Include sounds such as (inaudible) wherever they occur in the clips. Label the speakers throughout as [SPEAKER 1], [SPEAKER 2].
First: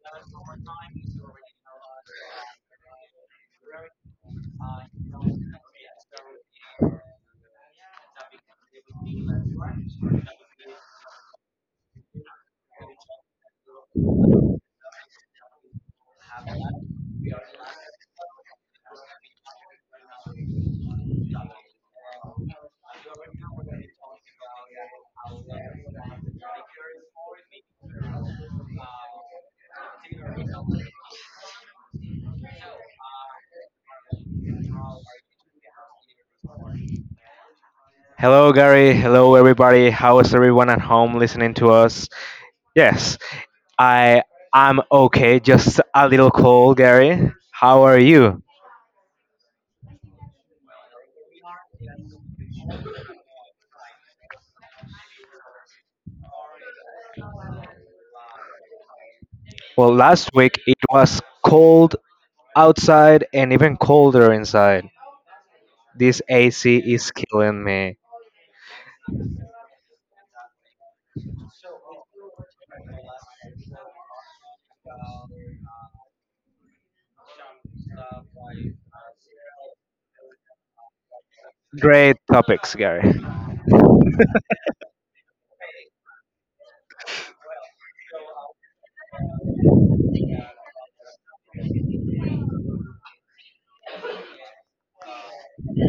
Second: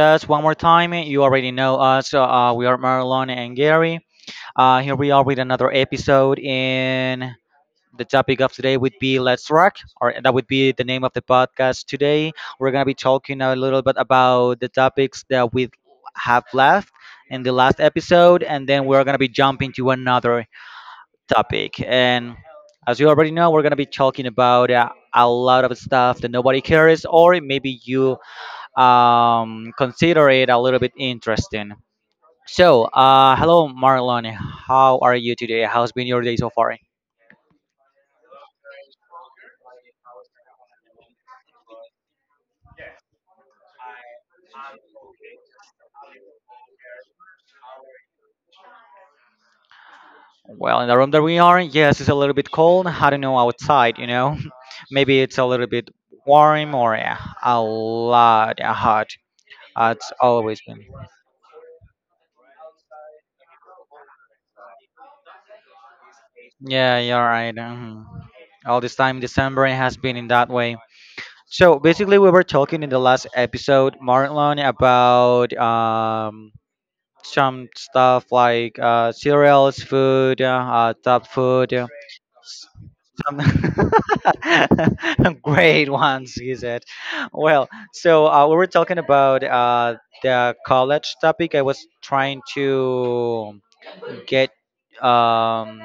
[SPEAKER 1] us one more time. You already know us. We are Marlon and Gary. Here we are with another episode. And the topic of today would be Let's Rock, or that would be the name of the podcast today. We're going to be talking a little bit about the topics that we have left in the last episode, and then we're going to be jumping to another topic. And as you already know, we're going to be talking about a lot of stuff that nobody cares, or maybe you consider it a little bit interesting. So, hello, Marlon. How are you today? How's been your day so far?
[SPEAKER 2] Hello, Gary. Hello, everybody. How is everyone at home listening to us? Yes, I I'm okay. Just a little cold, Gary. How are you?
[SPEAKER 1] Well, in the room that we are, yes, it's a little bit cold. I don't know outside, (laughs) Maybe it's a little bit warm or a lot, yeah, hot.
[SPEAKER 2] Well,
[SPEAKER 1] It's
[SPEAKER 2] last week
[SPEAKER 1] always
[SPEAKER 2] it
[SPEAKER 1] been.
[SPEAKER 2] was cold outside and even colder inside. This AC
[SPEAKER 1] Yeah,
[SPEAKER 2] is
[SPEAKER 1] you're right.
[SPEAKER 2] killing me.
[SPEAKER 1] Mhm. All this time, December it has been in that way. So basically, we were talking in the last episode, Marlon, about um, some stuff like cereals, food, top food,
[SPEAKER 2] Great topics, Gary.
[SPEAKER 1] some (laughs) great ones, he said. Well, so we were talking about the college topic. I was trying get um,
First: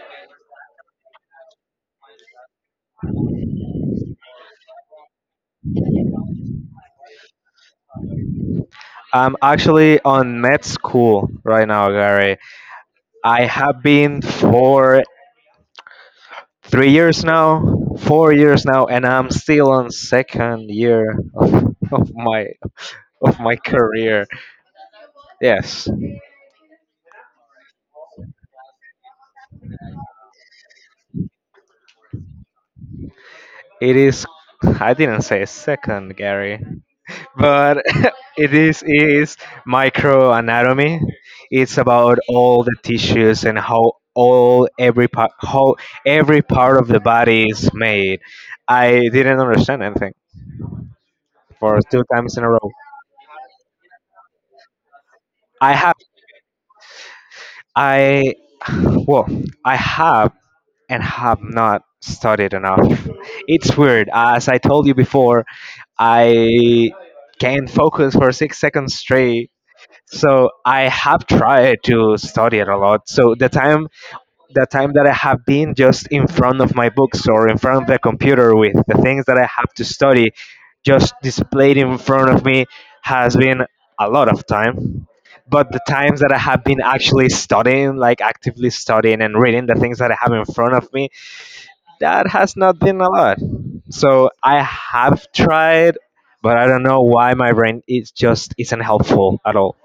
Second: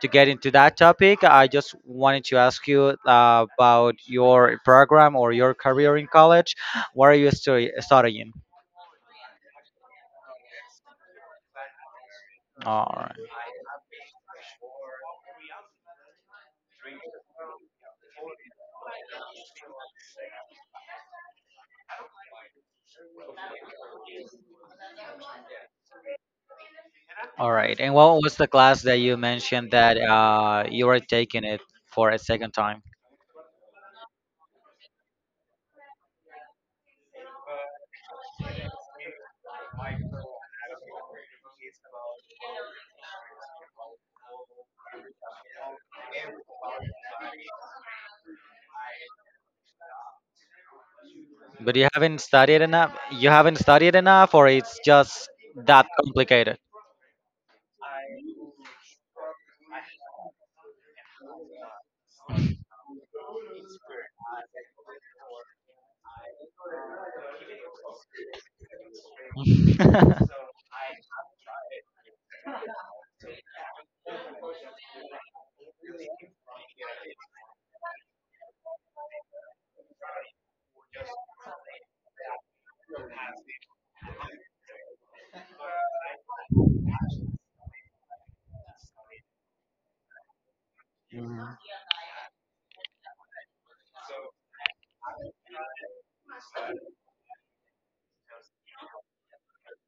[SPEAKER 1] to get into that topic. I just wanted to ask you about your program or your career in college. What are you studying?
[SPEAKER 2] I'm actually on med school right now, Gary.
[SPEAKER 1] All right.
[SPEAKER 2] I have been for 3 years now, 4 years now, and I'm still on second year of my of my career. Yes,
[SPEAKER 1] All right. And what was the class that you mentioned that you were taking it for a second time?
[SPEAKER 2] it is. I didn't say second, Gary, but (laughs) it is microanatomy. It's about all the tissues and how all every part how every part of the body is made. I didn't understand anything
[SPEAKER 1] But
[SPEAKER 2] for
[SPEAKER 1] you
[SPEAKER 2] two
[SPEAKER 1] haven't
[SPEAKER 2] times in a
[SPEAKER 1] studied
[SPEAKER 2] row.
[SPEAKER 1] enough. You haven't studied enough, or it's just
[SPEAKER 2] I
[SPEAKER 1] that
[SPEAKER 2] have
[SPEAKER 1] complicated.
[SPEAKER 2] I (sighs) well, I have not studied enough. It's weird. As I told you before, I can't focus for 6 seconds straight. So
[SPEAKER 1] (laughs)
[SPEAKER 2] I have tried to study it a lot. So the time that I have been just in front of my books or in front of the computer with the things that I have to study just displayed in front of me has been a lot of time. But the times that I have been actually studying, like actively studying and reading the things that I have in front of me,
[SPEAKER 1] Mhm.
[SPEAKER 2] that has not been a lot. So I have tried, but I don't know why my brain is just isn't helpful at all.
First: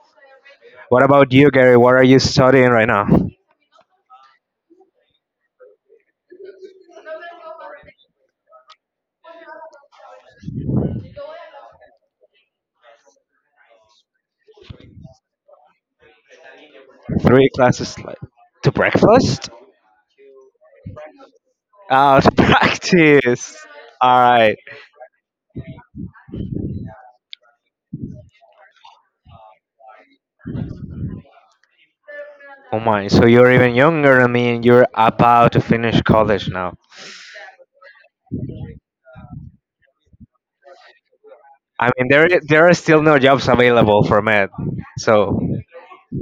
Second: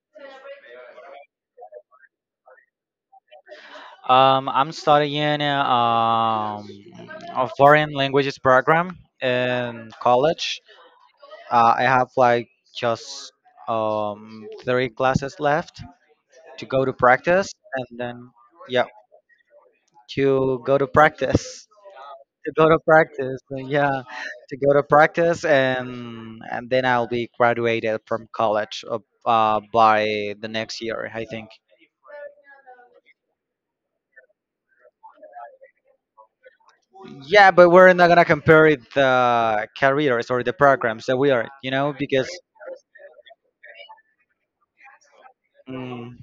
[SPEAKER 2] What about you, Gary? What are you studying right now?
[SPEAKER 1] I'm studying a foreign languages program in college. I have like just three classes left to go to
[SPEAKER 2] Three
[SPEAKER 1] practice, and
[SPEAKER 2] classes like
[SPEAKER 1] then
[SPEAKER 2] to
[SPEAKER 1] yeah,
[SPEAKER 2] breakfast?
[SPEAKER 1] to go to practice,
[SPEAKER 2] Oh, to (laughs)
[SPEAKER 1] (laughs) to go to practice,
[SPEAKER 2] practice.
[SPEAKER 1] yeah,
[SPEAKER 2] All right.
[SPEAKER 1] to go to practice, and then I'll be graduated from college by the next year, I think.
[SPEAKER 2] Oh my. So you're even younger. I mean, you're about to finish college now.
[SPEAKER 1] Yeah, but we're not gonna compare it the careers or the programs that we are, you
[SPEAKER 2] I
[SPEAKER 1] know,
[SPEAKER 2] mean, there
[SPEAKER 1] because
[SPEAKER 2] i- there are still no jobs available for med. So
[SPEAKER 1] mm,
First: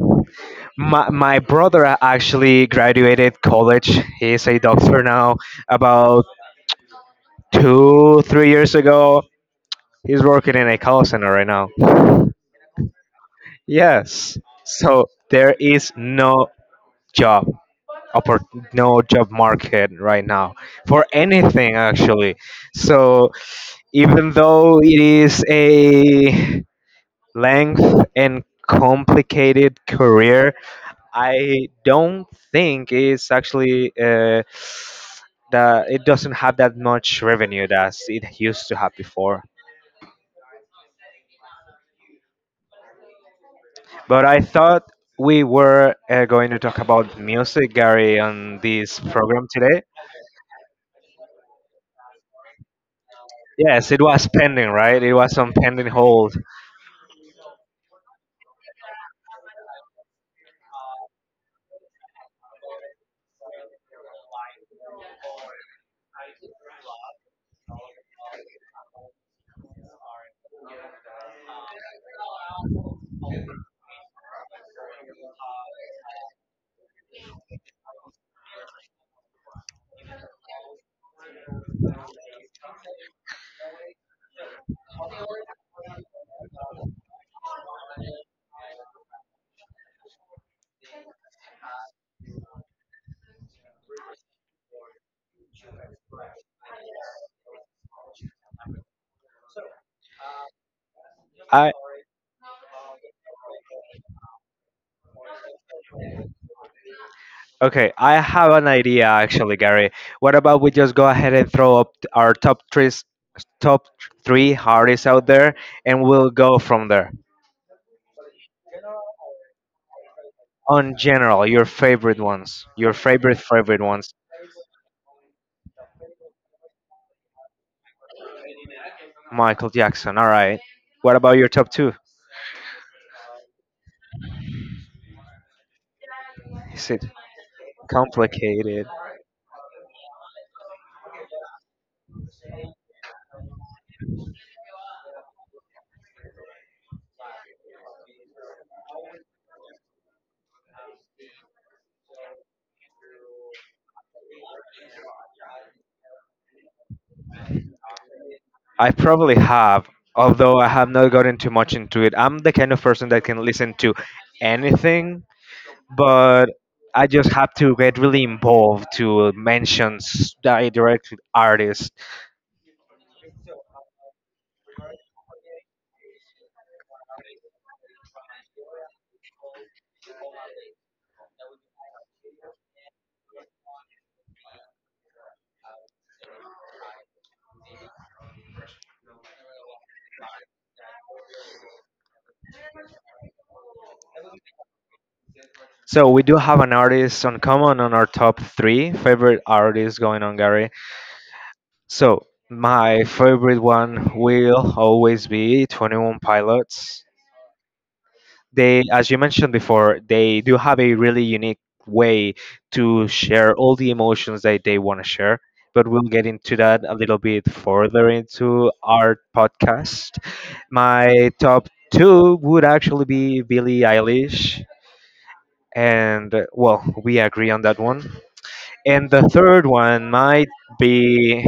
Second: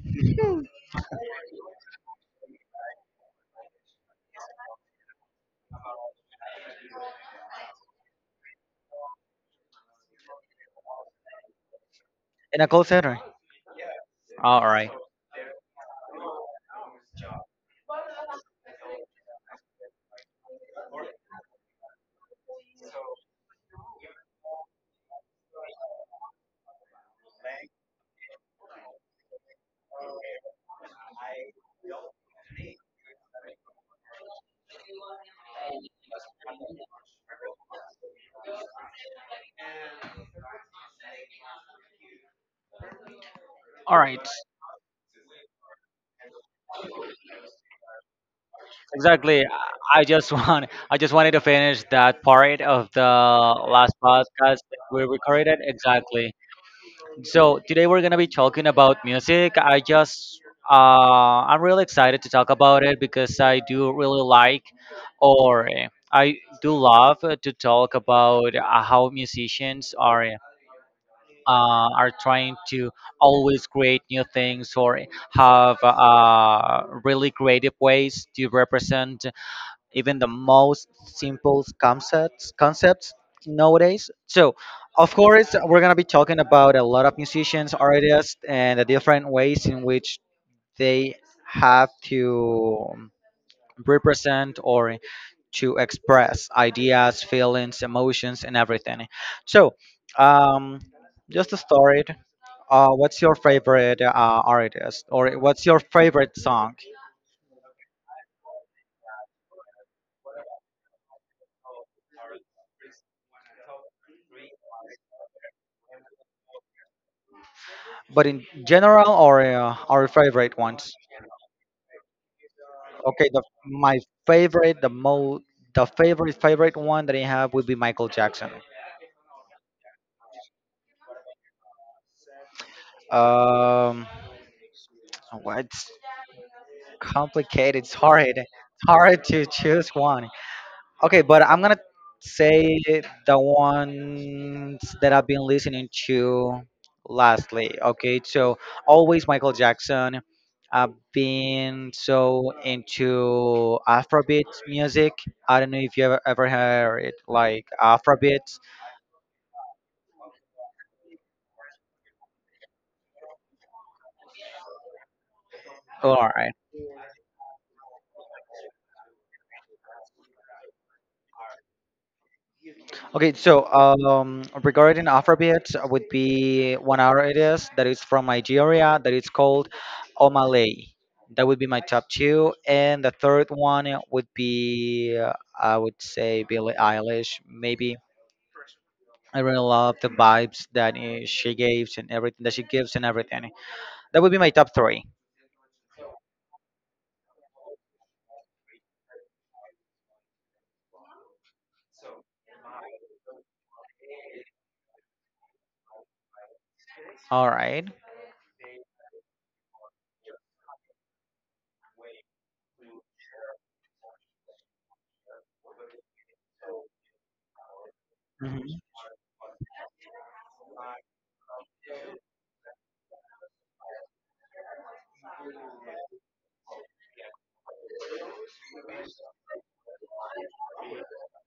[SPEAKER 2] my brother actually graduated college. He's a doctor now. About 2 3 years ago, he's working in a call center right now.
[SPEAKER 1] in a call center.
[SPEAKER 2] Yes.
[SPEAKER 1] All right,
[SPEAKER 2] So there is job oppor- no job market right now for anything, actually. So even though it is a length and complicated career, I don't think it's actually that it doesn't have that much revenue as it used to have before.
[SPEAKER 1] all right,
[SPEAKER 2] But I thought we were going to talk about music, Gary, on this
[SPEAKER 1] exactly.
[SPEAKER 2] program today.
[SPEAKER 1] I just (laughs) want, I just wanted to finish that part of the
[SPEAKER 2] Yes,
[SPEAKER 1] last
[SPEAKER 2] it was
[SPEAKER 1] podcast
[SPEAKER 2] pending,
[SPEAKER 1] that
[SPEAKER 2] right?
[SPEAKER 1] we
[SPEAKER 2] It was on
[SPEAKER 1] recorded.
[SPEAKER 2] pending
[SPEAKER 1] Exactly.
[SPEAKER 2] hold.
[SPEAKER 1] So today we're gonna be talking about music. Uh, I'm really excited to talk about it because I do really like, or I do love to talk about how musicians are trying to always create new things or have really creative ways to represent even the most simple concepts nowadays. So, of course, we're gonna be talking about a lot of musicians, artists, and the different ways in which they have to represent or to express ideas, feelings, emotions, and everything. So, um, just to
[SPEAKER 2] I
[SPEAKER 1] start, what's your favorite artist or what's your favorite song?
[SPEAKER 2] Okay, I have an idea actually, Gary. What about we just go ahead and throw up our top three hardest out there, and we'll go from there.
[SPEAKER 1] But in general, or our favorite ones?
[SPEAKER 2] On general, your favorite ones, your
[SPEAKER 1] Okay,
[SPEAKER 2] favorite
[SPEAKER 1] the,
[SPEAKER 2] favorite
[SPEAKER 1] my
[SPEAKER 2] ones.
[SPEAKER 1] favorite, the favorite favorite one that I have would be Michael Jackson.
[SPEAKER 2] Michael Jackson. All right. What about your top two?
[SPEAKER 1] Um, what's
[SPEAKER 2] Is it
[SPEAKER 1] complicated? It's hard. It's
[SPEAKER 2] complicated?
[SPEAKER 1] hard to choose one. Okay, but I'm gonna say the ones that I've been listening to lastly. Okay, so always Michael Jackson. I've been so into Afrobeat music. I don't know if you ever heard like Afrobeat.
[SPEAKER 2] I probably have, although I have not gotten too much into it. I'm the kind of person that can listen to anything,
[SPEAKER 1] All
[SPEAKER 2] but
[SPEAKER 1] right.
[SPEAKER 2] I just have to get really involved to mention direct artists.
[SPEAKER 1] Okay, so regarding Afrobeat, would be one hour it is that is from Nigeria that is called Omalay. That would be my top two, and the third one would be I would say Billie Eilish. Maybe I really love the vibes that she gives and everything that she gives and everything. That would be my top three.
[SPEAKER 2] So we do have an artist on common on our top three favorite artists going on, Gary. So my favorite one will always be 21 Pilots.
[SPEAKER 1] All right.
[SPEAKER 2] They, as you mentioned before, they do have a really unique way to share all the emotions that they want to share, but we'll get into that a little bit further into
[SPEAKER 1] Mhm.
[SPEAKER 2] our podcast. My top two would actually be Billie Eilish, and well, we agree on that one. And the third one might be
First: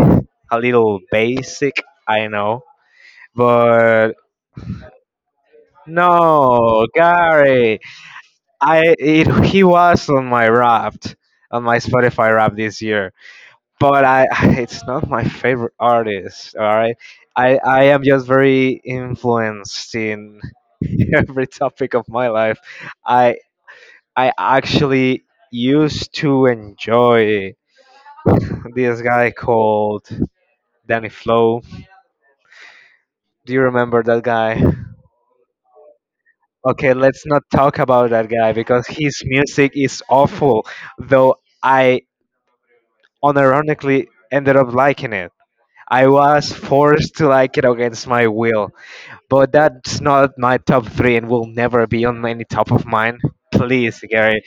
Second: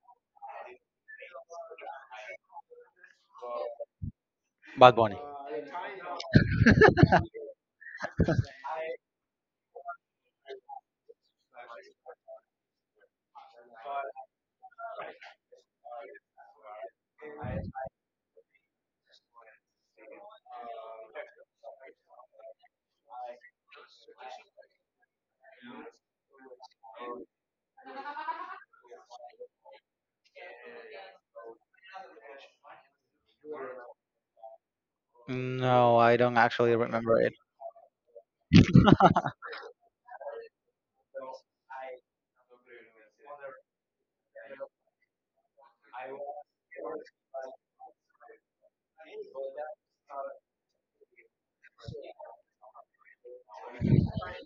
[SPEAKER 2] a little basic, I know, but
[SPEAKER 1] Bad Bunny.
[SPEAKER 2] no, Gary. I It, he was on my Wrapped, on my Spotify Wrapped this year, but I (laughs) it's not my favorite artist. All right, I am just very influenced in (laughs) every topic of my life. I I actually used to enjoy (laughs) this guy called Danny Flow. Do you remember that guy?
[SPEAKER 1] No, I don't actually
[SPEAKER 2] Okay,
[SPEAKER 1] remember
[SPEAKER 2] let's
[SPEAKER 1] it.
[SPEAKER 2] not talk about that guy because his music is awful. Though I unironically ended up liking it. I was forced to like it against my will, but that's not my top three and will never be on any top of mine. Please, Gary.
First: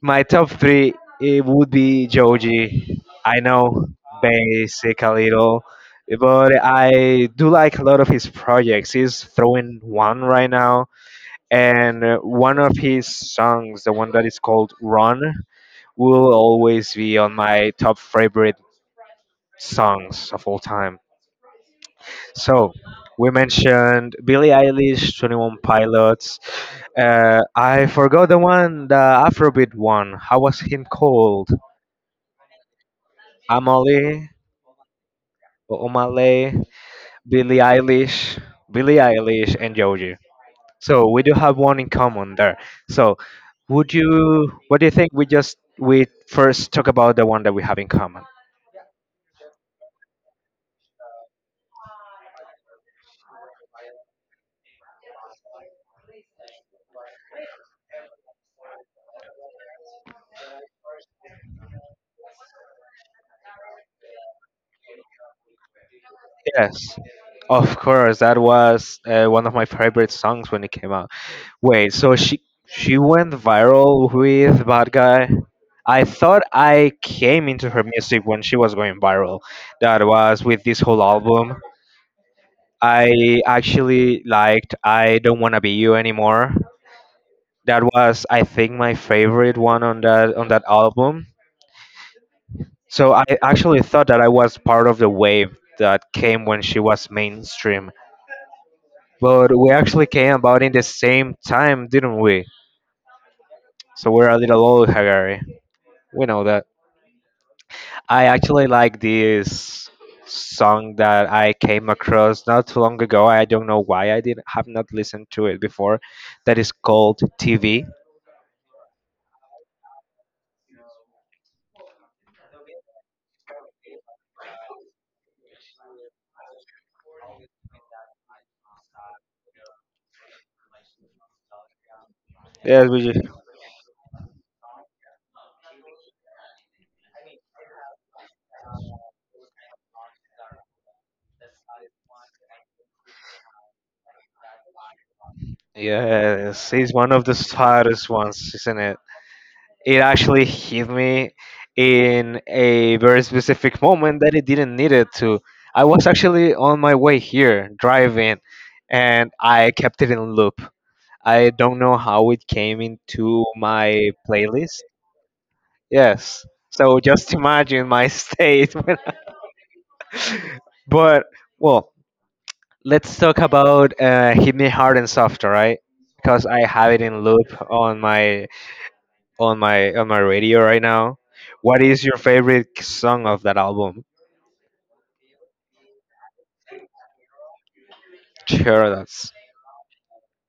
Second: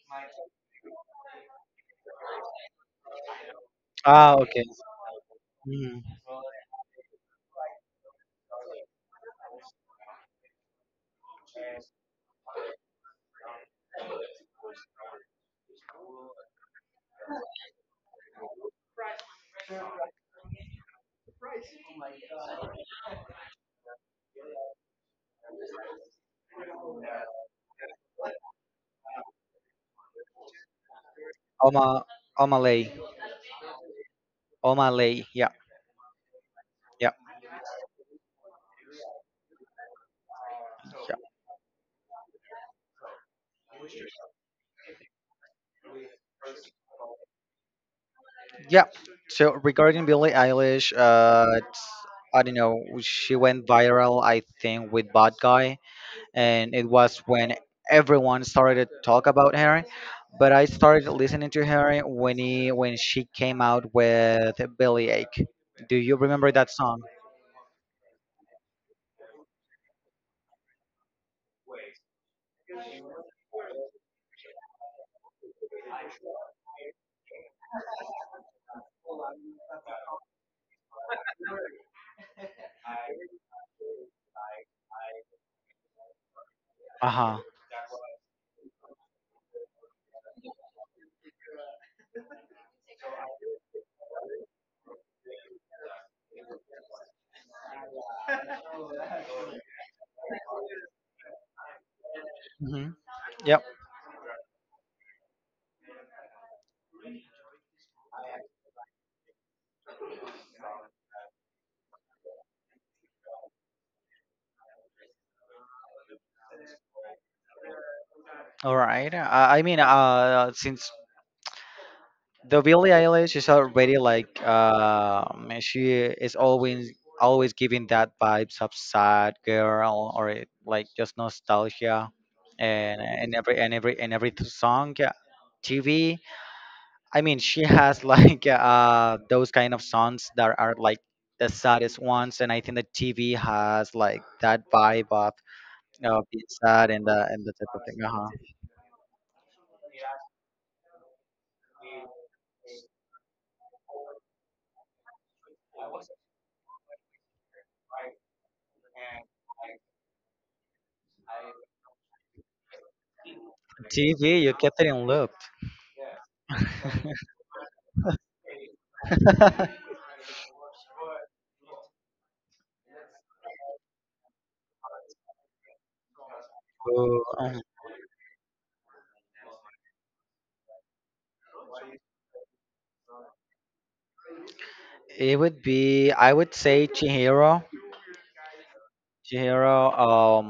[SPEAKER 2] My top three, it would be Joji. I know,
[SPEAKER 1] Ah, okay.
[SPEAKER 2] basic a little,
[SPEAKER 1] Mm.
[SPEAKER 2] but I do like a lot of his projects. He's throwing one right now, and one of his songs, the one that is called Run, will always be on my top favorite songs of all time. So we mentioned Billie Eilish, 21 Pilots. I forgot the one, the Afrobeat one. How was him called?
[SPEAKER 1] Oma Omalay.
[SPEAKER 2] Amale,
[SPEAKER 1] O'Malley. Yeah,
[SPEAKER 2] Omale,
[SPEAKER 1] yeah,
[SPEAKER 2] Billie Eilish, Billie Eilish, and Joji. So we do have one in common there. So would you? What do you think? We just we first talk about the one that we have in common.
[SPEAKER 1] yeah. So regarding Billie Eilish, I don't know. She went viral, I think, with Bad Guy, and it was when everyone started to talk about her. But I started listening to her when she came out with Billy Ache. Do you remember that
[SPEAKER 2] Yes.
[SPEAKER 1] song?
[SPEAKER 2] Of course, that was one of my favorite songs when it came out. Wait, so she went viral with Bad Guy? I thought I came into her music when she was going viral. That was with this whole album. I actually liked I Don't Wanna Be You Anymore.
[SPEAKER 1] Uh huh.
[SPEAKER 2] That was I think my favorite one on that album. So I actually thought that I was part of the wave that came when she was mainstream. But we actually came about in the same time, didn't we?
[SPEAKER 1] Mm-hmm. Yep.
[SPEAKER 2] So we're a little old, Hagari. We know that. I actually like this song that I came across not too long ago. I don't know why I didn't have not listened to it before. That is called TV.
[SPEAKER 1] All right. I mean, since the Billie Eilish is already like she is always giving that vibes of sad girl or it, like just nostalgia,
[SPEAKER 2] Yes,
[SPEAKER 1] and and every and every and every t- song, yeah, TV. I mean, she has (laughs) like those kind of songs that are like the saddest ones, and I think the TV has like that vibe of being
[SPEAKER 2] Yes,
[SPEAKER 1] sad
[SPEAKER 2] it's
[SPEAKER 1] and
[SPEAKER 2] one
[SPEAKER 1] the
[SPEAKER 2] of the
[SPEAKER 1] and the type of thing.
[SPEAKER 2] saddest
[SPEAKER 1] Uh-huh.
[SPEAKER 2] ones, isn't it? It actually hit me in a very specific moment that it didn't need it to. I was actually on my way here driving and I kept it in loop. I don't know how it came into my
[SPEAKER 1] TV, you
[SPEAKER 2] playlist.
[SPEAKER 1] kept it in loop.
[SPEAKER 2] Yes. So just imagine my state. (laughs) When I- but
[SPEAKER 1] (laughs)
[SPEAKER 2] well, let's talk about Hit Me Hard and Soft, alright? Because I have it in
[SPEAKER 1] Oh,
[SPEAKER 2] loop on my on my radio right now. What is your favorite song of that album?
[SPEAKER 1] it would be, I would say Chihiro.
[SPEAKER 2] Sure, that's
[SPEAKER 1] Chihiro,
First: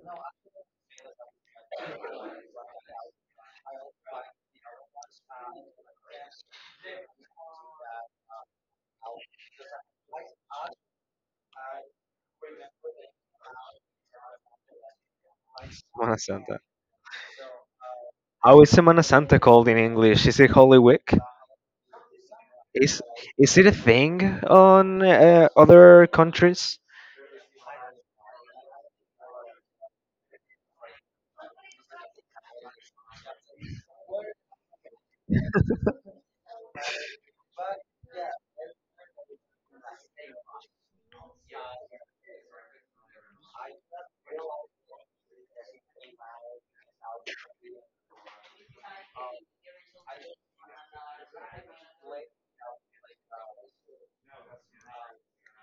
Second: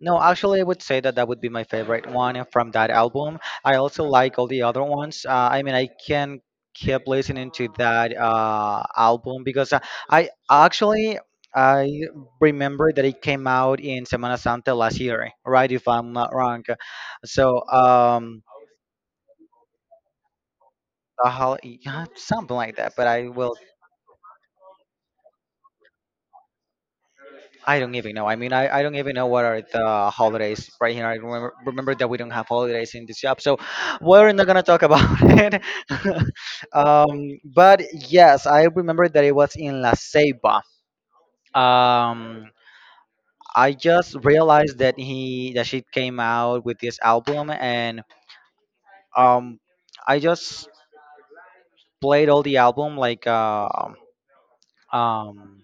[SPEAKER 1] no, actually, I would say that that would be my favorite one from that album. I also like all the other ones. I mean, I can keep listening to that album because I actually I remember that it came out in Semana Santa last year, right? If I'm
[SPEAKER 2] Semana
[SPEAKER 1] not
[SPEAKER 2] Santa.
[SPEAKER 1] wrong. So,
[SPEAKER 2] How is Semana Santa called in English? Is it Holy Week?
[SPEAKER 1] the yeah, something like that,
[SPEAKER 2] Is
[SPEAKER 1] but I will
[SPEAKER 2] is it a thing on other countries
[SPEAKER 1] I don't even know. I mean, I don't even know what are the holidays right here. Remember that we don't have holidays in this job, so we're not gonna talk about (laughs) it. (laughs) But yes, I remember that it was in La Ceiba. Um, I just realized that he that she came out with this album, and um, I just played all the album like um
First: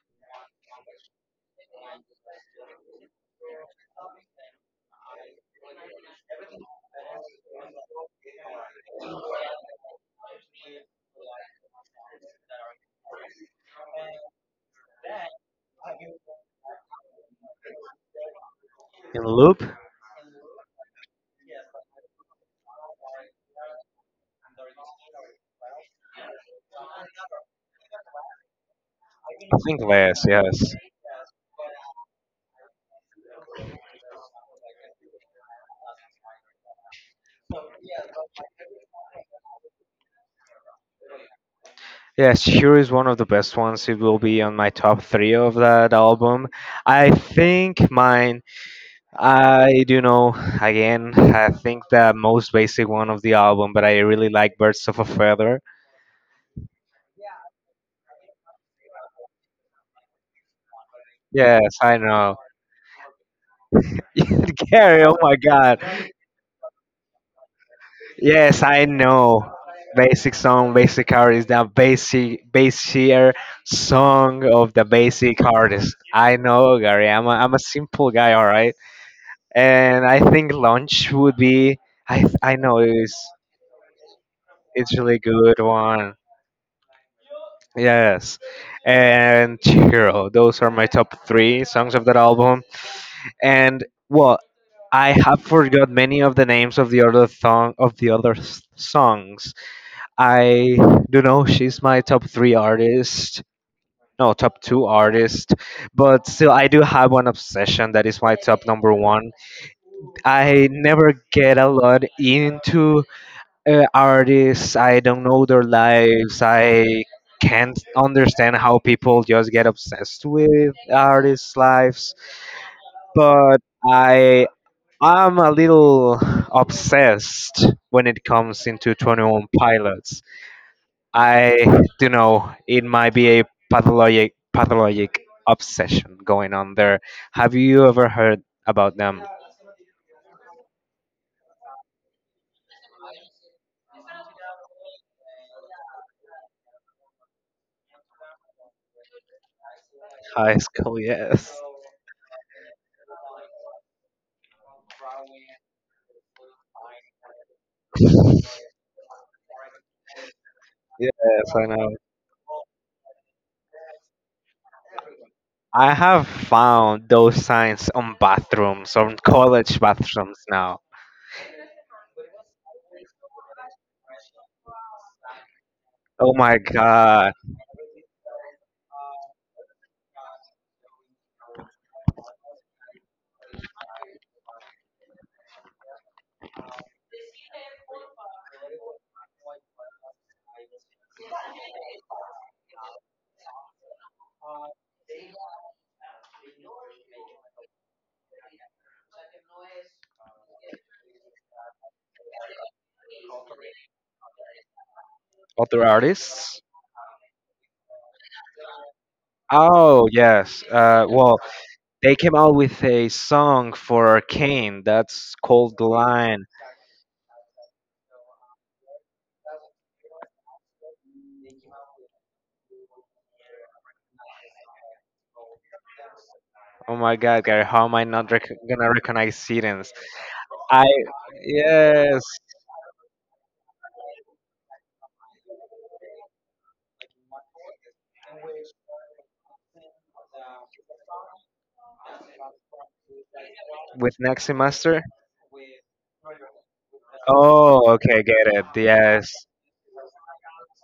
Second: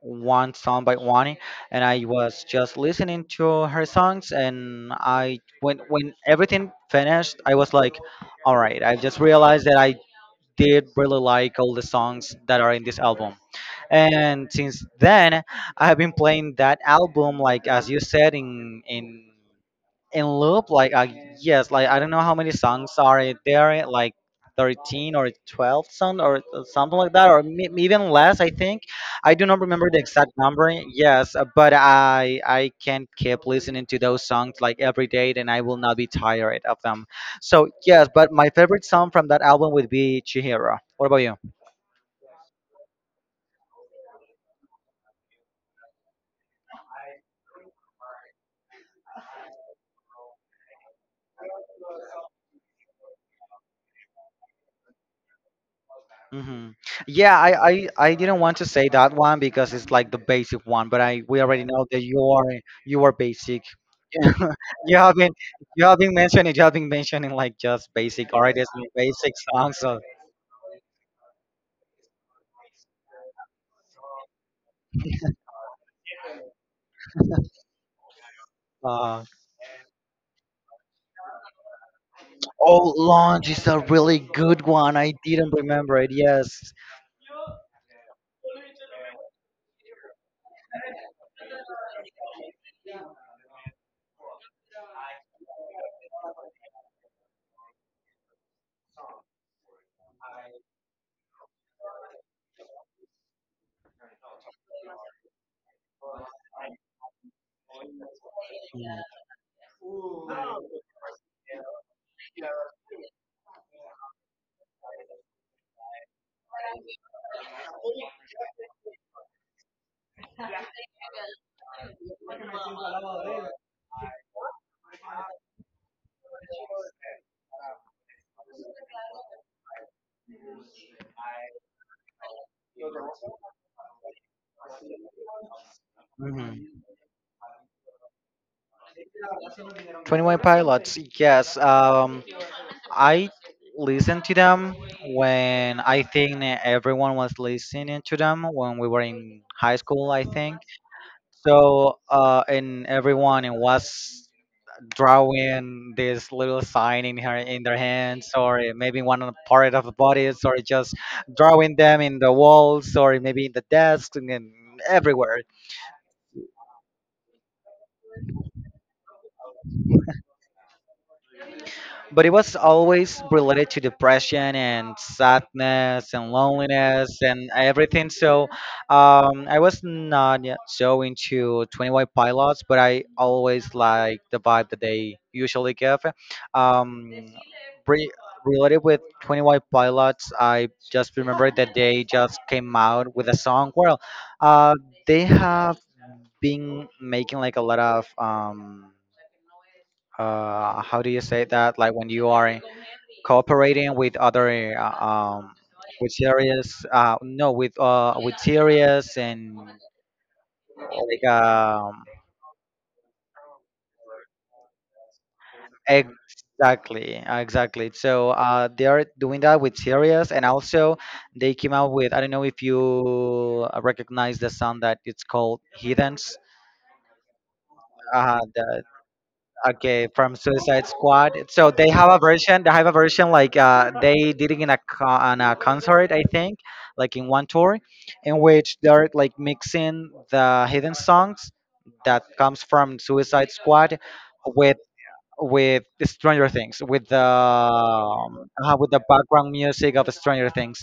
[SPEAKER 1] one song by Wani, and I was just listening to her songs. And I when everything finished, I was like, all right, I just realized that I did really like all the songs that are in this album. And since then, I have been playing that album, like as you said,
[SPEAKER 2] in loop?
[SPEAKER 1] in loop like yes, like I don't know how many songs are there, like 13 or 12 songs, or something like that, or even less, I think. I do
[SPEAKER 2] I
[SPEAKER 1] not
[SPEAKER 2] think
[SPEAKER 1] remember the
[SPEAKER 2] less,
[SPEAKER 1] exact number,
[SPEAKER 2] yes.
[SPEAKER 1] yes, but I can keep listening to those songs like every day and I will not be tired of them. So yes, but my favorite song from that album would be Chihiro. What about you?
[SPEAKER 2] Yes, Here is one of the best ones. It will be on my top three of that album. I think mine, I do know, again, I think the most basic one of the album, but I really like Birds of a Feather.
[SPEAKER 1] Hmm. Yeah, I didn't want to say that one because it's like the basic one, but I we already
[SPEAKER 2] Yes,
[SPEAKER 1] know
[SPEAKER 2] I
[SPEAKER 1] that
[SPEAKER 2] know.
[SPEAKER 1] you are basic.
[SPEAKER 2] (laughs)
[SPEAKER 1] You
[SPEAKER 2] Gary,
[SPEAKER 1] have
[SPEAKER 2] oh
[SPEAKER 1] been,
[SPEAKER 2] my god.
[SPEAKER 1] you have been mentioning, you have been mentioning like just basic
[SPEAKER 2] Yes,
[SPEAKER 1] artists and
[SPEAKER 2] I
[SPEAKER 1] basic
[SPEAKER 2] know.
[SPEAKER 1] songs of
[SPEAKER 2] Basic song, basic artist, the basic, basier song of the basic artist. I know, Gary. I'm a simple guy, all right?
[SPEAKER 1] uh,
[SPEAKER 2] And I think lunch would be. I know
[SPEAKER 1] oh, launch is a really good one,
[SPEAKER 2] it's
[SPEAKER 1] I
[SPEAKER 2] really
[SPEAKER 1] didn't
[SPEAKER 2] good
[SPEAKER 1] remember it.
[SPEAKER 2] one.
[SPEAKER 1] Yes,
[SPEAKER 2] Yes, and Chiro. Those are my top three songs of that album. And well, I have forgot many of the names of the other song of the songs. I do know she's my top three artist. No, top two artist, but still, I do have one obsession that is my top number
[SPEAKER 1] yeah,
[SPEAKER 2] one. I never get a lot into artists. I don't know their lives. I can't understand how people just get obsessed with artists' lives. But I am a little obsessed when it comes into 21 Pilots. I do know it might be a pathologic obsession going on
[SPEAKER 1] mm-hmm.
[SPEAKER 2] there. Have you ever heard about them?
[SPEAKER 1] 21 Pilots, yes. I listened to them when I think everyone was listening to them when we were in high school, I
[SPEAKER 2] High
[SPEAKER 1] think.
[SPEAKER 2] school, yes.
[SPEAKER 1] So and everyone and was drawing this little sign in her, in their hands, or maybe one on part of the bodies, or just
[SPEAKER 2] Yes, I
[SPEAKER 1] drawing
[SPEAKER 2] know.
[SPEAKER 1] them in the walls, or maybe in the desks, and then everywhere.
[SPEAKER 2] I have found those signs on bathrooms, on college bathrooms now.
[SPEAKER 1] But it was always related to depression and sadness and
[SPEAKER 2] Oh my
[SPEAKER 1] loneliness
[SPEAKER 2] god.
[SPEAKER 1] and everything. So I was not yet so into 21 Pilots, but I always like the vibe that they usually give. Um, re- Related with 21 Pilots, I just remember that they just came out with a song. Well, uh, they have been making like a lot of. How do you say that? Like when you are cooperating with other
[SPEAKER 2] Other
[SPEAKER 1] with
[SPEAKER 2] artists?
[SPEAKER 1] serious no with with serious and
[SPEAKER 2] Oh, yes.
[SPEAKER 1] like
[SPEAKER 2] Well, they came out with a song for Kane that's called The Line.
[SPEAKER 1] exactly, exactly. So they are doing that with serious and also they came out with I don't know if you recognize the song that it's called Heathens.
[SPEAKER 2] Oh my god, Gary, how am I not
[SPEAKER 1] Uh, the,
[SPEAKER 2] gonna recognize Sidens?
[SPEAKER 1] Okay, from
[SPEAKER 2] I,
[SPEAKER 1] Suicide Squad. So they have a
[SPEAKER 2] yes,
[SPEAKER 1] version. They have a version like they did it in a on a concert, I think, like in one tour, in which they're like mixing the hidden songs that comes from Suicide Squad
[SPEAKER 2] with next
[SPEAKER 1] with
[SPEAKER 2] semester?
[SPEAKER 1] with the Stranger Things,
[SPEAKER 2] Oh, okay, get it.
[SPEAKER 1] with the
[SPEAKER 2] Yes,
[SPEAKER 1] background music of Stranger Things,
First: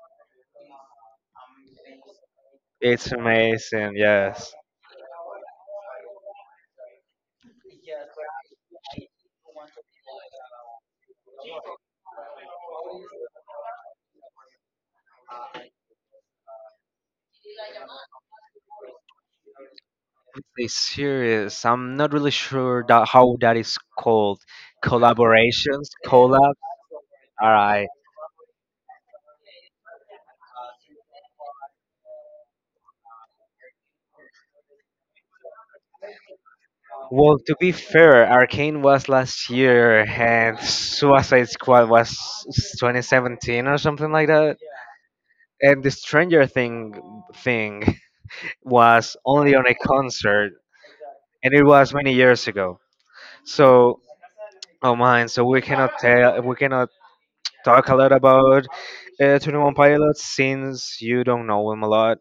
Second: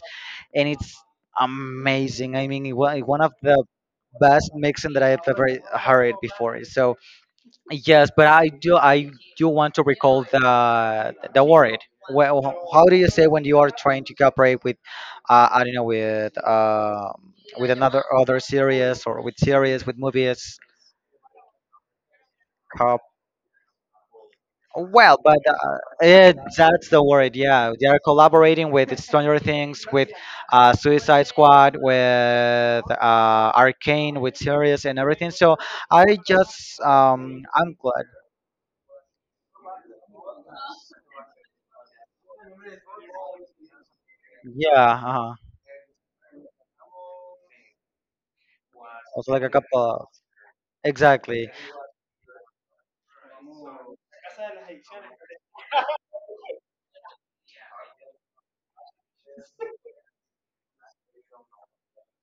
[SPEAKER 1] and it's amazing. I mean, it
[SPEAKER 2] it's
[SPEAKER 1] one of the
[SPEAKER 2] amazing.
[SPEAKER 1] best
[SPEAKER 2] Yes.
[SPEAKER 1] mixing that I've ever heard before. So yes, but I do want to recall the word. Well, how do you say when you are trying to cooperate with, I don't know, with another other series or with series with movies?
[SPEAKER 2] They serious. I'm not really sure
[SPEAKER 1] Cop.
[SPEAKER 2] that how that is called.
[SPEAKER 1] Well, but
[SPEAKER 2] Collaborations, collabs.
[SPEAKER 1] that's the word.
[SPEAKER 2] All
[SPEAKER 1] Yeah, they
[SPEAKER 2] right.
[SPEAKER 1] are collaborating with Stranger Things, with Suicide Squad, with Arcane, with series and everything. So I just
[SPEAKER 2] Well, to be
[SPEAKER 1] I'm glad.
[SPEAKER 2] fair, Arcane was last year, and Suicide Squad was 2017 or something like that.
[SPEAKER 1] Yeah, uh-huh.
[SPEAKER 2] And the Stranger Thing (laughs) was
[SPEAKER 1] Also like a
[SPEAKER 2] only on a
[SPEAKER 1] couple.
[SPEAKER 2] concert,
[SPEAKER 1] Exactly.
[SPEAKER 2] and it was many years ago. So, oh man, so we cannot talk a lot about 21 Pilots since you don't know them a lot.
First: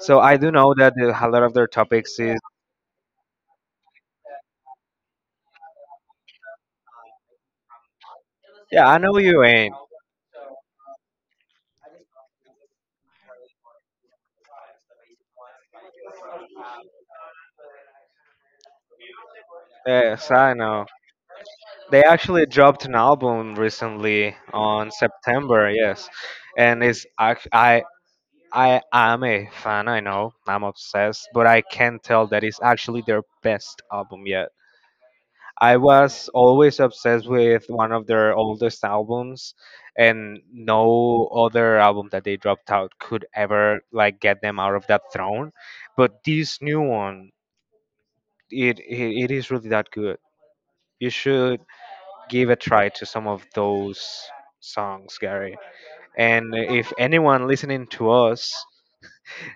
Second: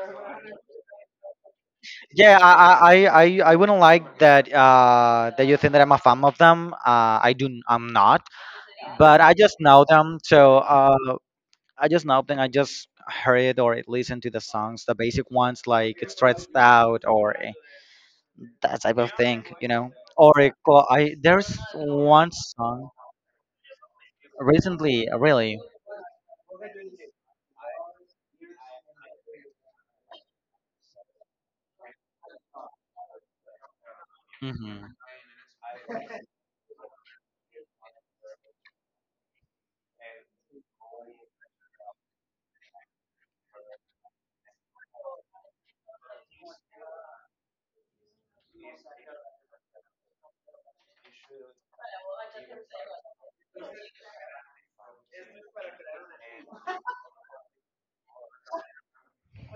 [SPEAKER 2] So I do know that a lot of their topics is.
[SPEAKER 1] Yeah, I I wouldn't like that that you think that I'm a fan of them. I do. I'm not.
[SPEAKER 2] Yeah, I know
[SPEAKER 1] But I
[SPEAKER 2] you
[SPEAKER 1] just
[SPEAKER 2] ain't.
[SPEAKER 1] know them, so I just know them. I just heard or listened to the songs, the basic ones like "Stressed Out" or that type of thing.
[SPEAKER 2] Yes,
[SPEAKER 1] Or a
[SPEAKER 2] I know.
[SPEAKER 1] clo- I there's
[SPEAKER 2] They
[SPEAKER 1] one
[SPEAKER 2] actually dropped
[SPEAKER 1] song
[SPEAKER 2] an album recently on
[SPEAKER 1] recently, really.
[SPEAKER 2] September. Yes, and it's ac- I am a fan. I know I'm obsessed, but I can tell that it's actually their best album yet.
[SPEAKER 1] Hmm.
[SPEAKER 2] I was always obsessed with one of their oldest albums, and no other album that they dropped out could ever like get them out of that throne. But this new one, it is really that good. You should give a try to some of those songs, Gary. And if anyone listening to us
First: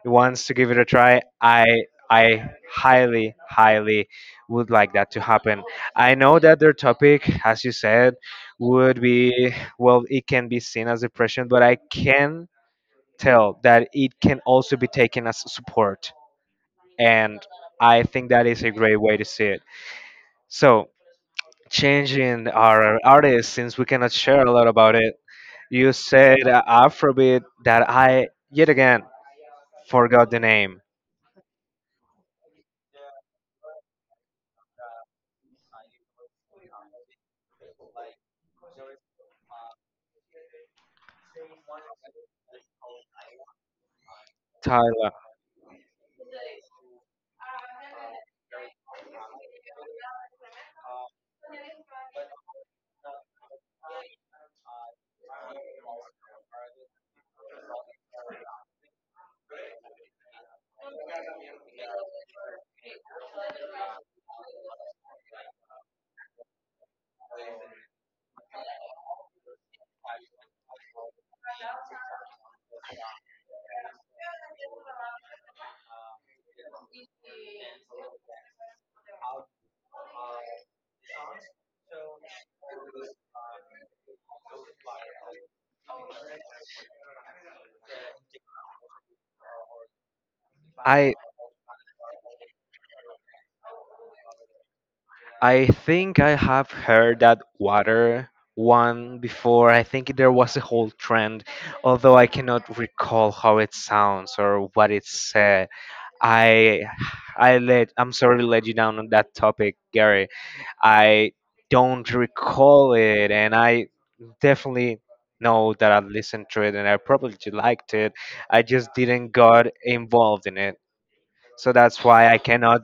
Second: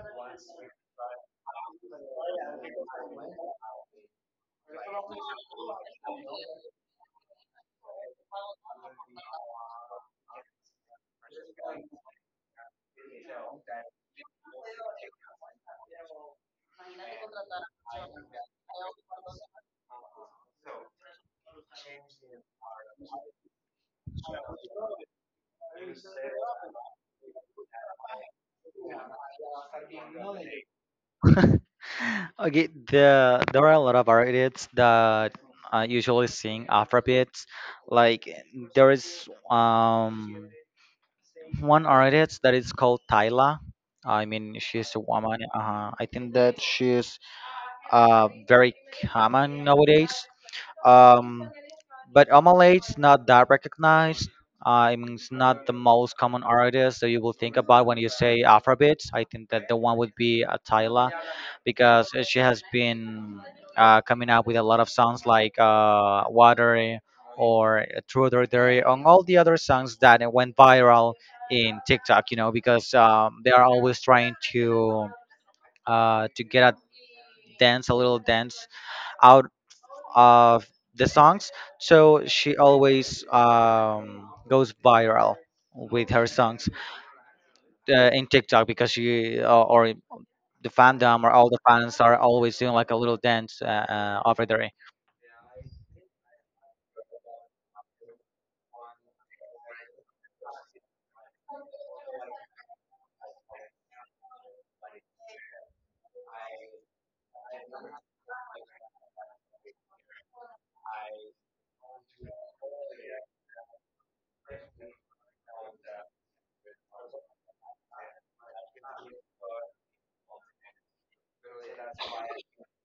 [SPEAKER 2] wants to give it a try, I highly would like that to happen. I know that their topic, as you said, would be, well, it can be seen as depression, but I can tell that it can also be taken as support, and I think that is a great way to see it. So changing our artists since we cannot share a lot about it. You said Afrobeat that I yet again forgot the name.
[SPEAKER 1] Okay, there are a lot of artists that I usually sing Afrobeats. Like there is one artist that is called Tyla. I mean, she's a
[SPEAKER 2] Tyler.
[SPEAKER 1] woman. I think that she's very common nowadays. Um, but Omalate's not that recognized. I mean, it's not the most common artist that you will think about when you say Afrobeats. I think that the one would be a Tyla because she has been coming up with a lot of songs like Water or True or Dare on all the other songs that went viral in TikTok, you know, because they are always trying to get a dance, a little dance out of the songs. So she always goes viral with her songs in TikTok because she or the
[SPEAKER 2] I
[SPEAKER 1] fandom or all the fans are always doing like a little dance over there.
[SPEAKER 2] I think I have heard that water one before. I think there was a whole trend, although I cannot recall how it sounds or what it said. I I'm sorry to let you down on that topic, Gary. I don't recall it, and I definitely know that I listened to it and I probably liked it. I just didn't got involved in it. So that's why I cannot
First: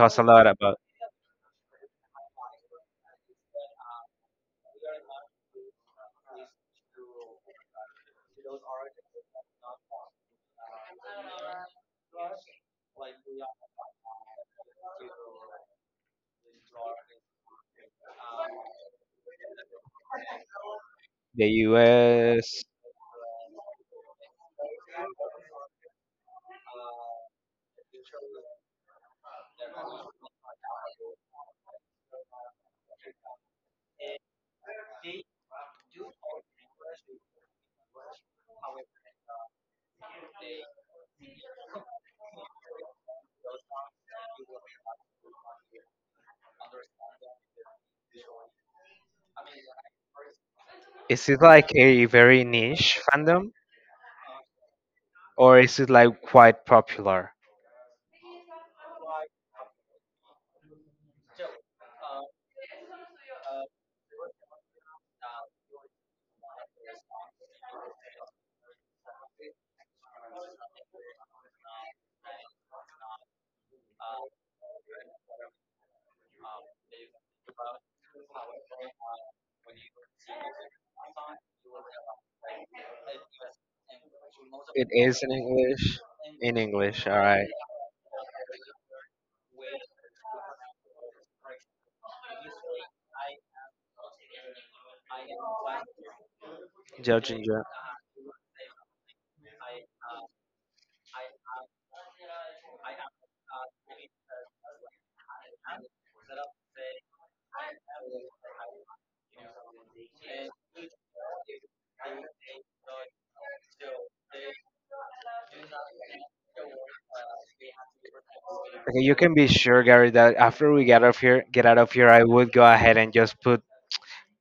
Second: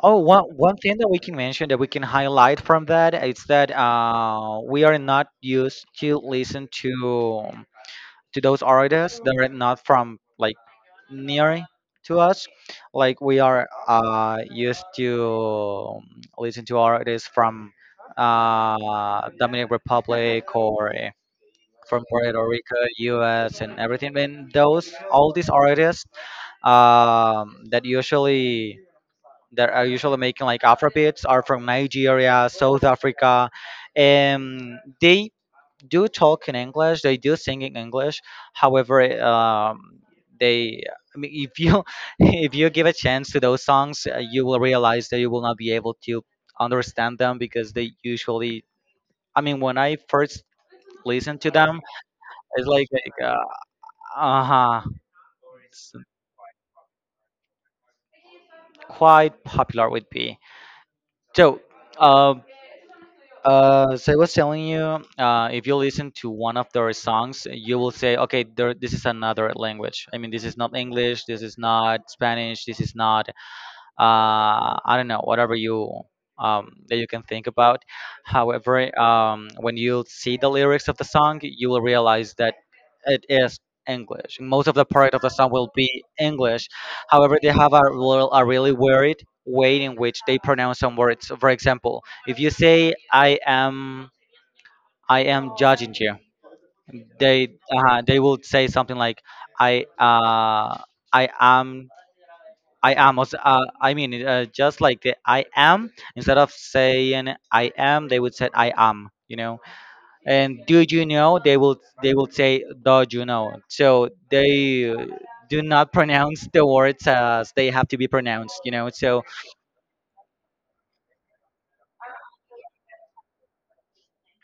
[SPEAKER 1] Oh,
[SPEAKER 2] a
[SPEAKER 1] one
[SPEAKER 2] lot
[SPEAKER 1] one
[SPEAKER 2] about
[SPEAKER 1] thing that we can mention that we can highlight from that is that we are not used to listen to those artists that are not from like near to us. Like we are used to listen to artists from Dominican Republic or
[SPEAKER 2] the
[SPEAKER 1] from Puerto
[SPEAKER 2] US.
[SPEAKER 1] Rico, U.S. and everything. And those all these artists um, that usually that are usually making like Afrobeats are from Nigeria, South Africa, and they do talk in English. They do sing in English. However, they I mean, if you (laughs) if you give a chance to those songs, you will realize that you will not be able to understand them because they usually. I mean, when I first
[SPEAKER 2] Is
[SPEAKER 1] listened
[SPEAKER 2] it
[SPEAKER 1] to
[SPEAKER 2] like
[SPEAKER 1] them,
[SPEAKER 2] a very
[SPEAKER 1] it's
[SPEAKER 2] niche
[SPEAKER 1] like
[SPEAKER 2] fandom
[SPEAKER 1] uh huh,
[SPEAKER 2] or is it
[SPEAKER 1] it's
[SPEAKER 2] like quite popular?
[SPEAKER 1] quite popular with me. So, uh, so I was telling you, if you listen to one of their songs, you will say, okay, this is another language. I mean, this is not English, this is not Spanish, this is not I don't know, whatever you that you can think about. However, when you see the lyrics of the song, you will realize that it is English. Most of the
[SPEAKER 2] It
[SPEAKER 1] part of
[SPEAKER 2] is
[SPEAKER 1] the
[SPEAKER 2] in
[SPEAKER 1] song will
[SPEAKER 2] English.
[SPEAKER 1] be
[SPEAKER 2] In
[SPEAKER 1] English.
[SPEAKER 2] English, all
[SPEAKER 1] However, they
[SPEAKER 2] right.
[SPEAKER 1] have a really weird way in which they pronounce some words. For example, if you say I am judging you.
[SPEAKER 2] Judge and Joe.
[SPEAKER 1] They will say something like "I uh, I am." I am. I mean, just like the I am, instead of saying I am, they would say I am. You know, and do you know? They will. They will say do you know. So they do not (laughs) pronounce the words as they have to be pronounced. You know.
[SPEAKER 2] Okay, you
[SPEAKER 1] So
[SPEAKER 2] can be sure, Gary, that after we get off here, get out of here, I would go ahead and just put.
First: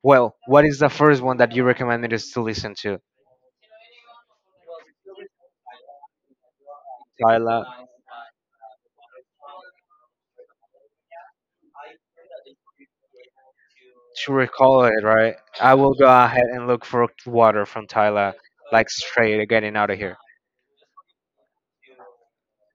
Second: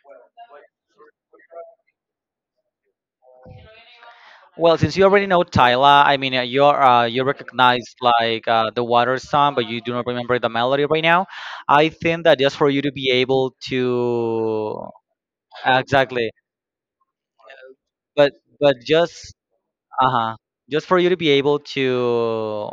[SPEAKER 2] Well, what is the first one that you recommended us to listen to?
[SPEAKER 1] well, since you already know Tyla, I mean, you're you
[SPEAKER 2] Tyler
[SPEAKER 1] recognize like the water song, but you do not remember the melody right now. I think that just for you to be able
[SPEAKER 2] to recall
[SPEAKER 1] to
[SPEAKER 2] it, right? I will go
[SPEAKER 1] exactly,
[SPEAKER 2] ahead and look for water from Tyler,
[SPEAKER 1] but but
[SPEAKER 2] like
[SPEAKER 1] just
[SPEAKER 2] straight getting out of here.
[SPEAKER 1] uh-huh just for you to be able to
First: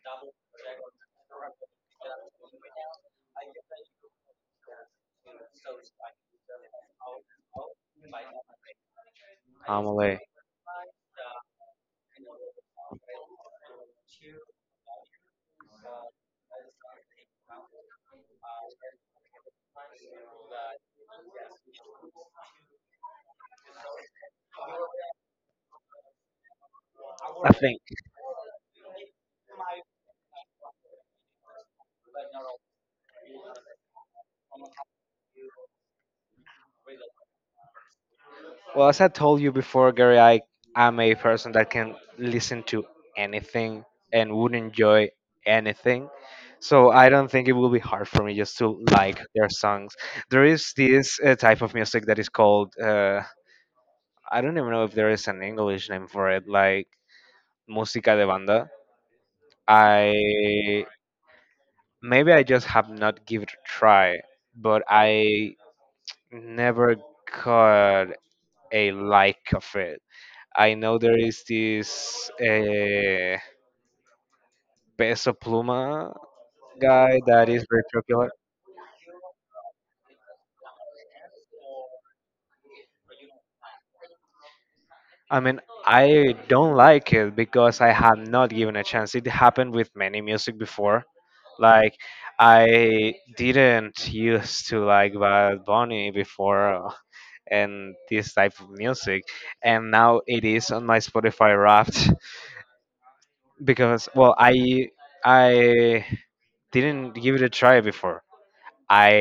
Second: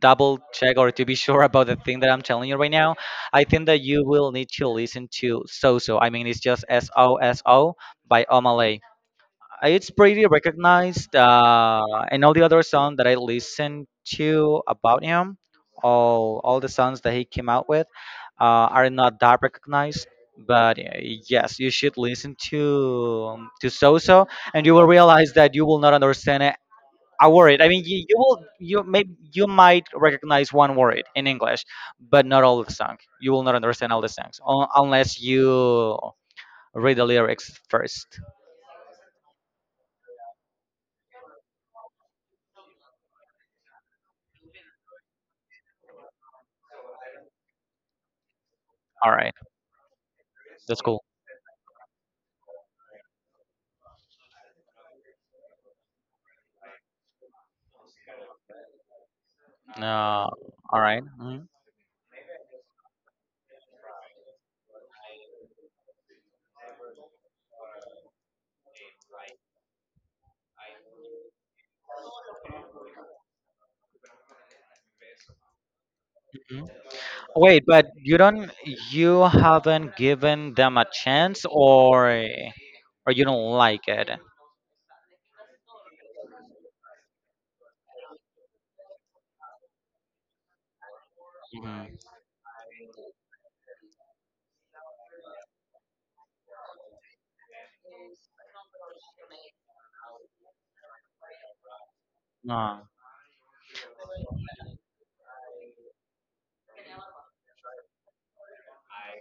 [SPEAKER 1] double check or to be (laughs) sure about the thing that I'm telling you right now. I think that you will need to listen to Soso. I mean, it's just Soso by omalay. It's
[SPEAKER 2] Amelie.
[SPEAKER 1] pretty recognized, and all the other songs that I listen to about him, all the songs that he came out with are not that recognized, but yes, you should listen to Soso, and you will realize that you will not understand a
[SPEAKER 2] I
[SPEAKER 1] word. I
[SPEAKER 2] think.
[SPEAKER 1] mean, you will you may you might recognize one word in English, but not all of the song. You will not understand all the songs unless you read the lyrics first.
[SPEAKER 2] Well, as I told you before, Gary, I am a person that can listen to anything and would enjoy anything. So I don't think it will be hard for me just to
[SPEAKER 1] All
[SPEAKER 2] like
[SPEAKER 1] right,
[SPEAKER 2] their songs. There is
[SPEAKER 1] that's cool.
[SPEAKER 2] this type of music that is called, I don't even know if there is an English name for it, like música de banda.
[SPEAKER 1] Uh, all
[SPEAKER 2] I
[SPEAKER 1] right. Mhm.
[SPEAKER 2] maybe I just have not give it a try, but I never got a like of it. I know there is this Peso Pluma
[SPEAKER 1] Mhm.
[SPEAKER 2] guy that
[SPEAKER 1] Wait,
[SPEAKER 2] is very
[SPEAKER 1] but you
[SPEAKER 2] popular.
[SPEAKER 1] don't you haven't given them a chance, or you don't like it?
[SPEAKER 2] I mean, I don't like it because I have not given a chance. It happened with many music before.
[SPEAKER 1] Mhm.
[SPEAKER 2] Like, I didn't used to like Bad Bunny before, and this type of music, and now it is on my Spotify Wrapped
[SPEAKER 1] Uh,
[SPEAKER 2] (laughs) because, well, I didn't give it a try before. I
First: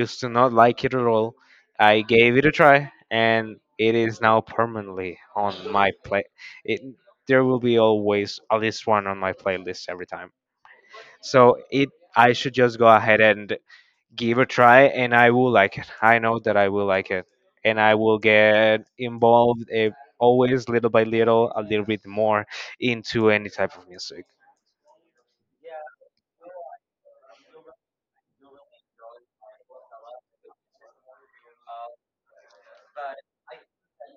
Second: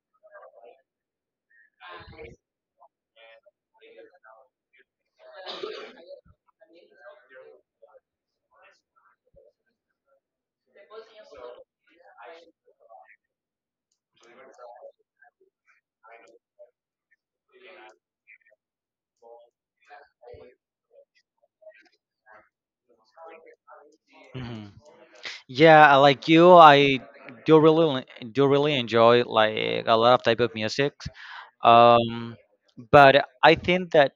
[SPEAKER 2] used to not like it at all. I gave it a try, and it is now permanently on my play. It, there will be always at least one on my playlist every time. So I should just go ahead and give a try, and I will like it. I know that I will like it, and I will get involved, always little by little, a little bit more into any type of music.
[SPEAKER 1] mhm. Yeah, like you, I do really do really enjoy like a lot of type of music. Um, but I think that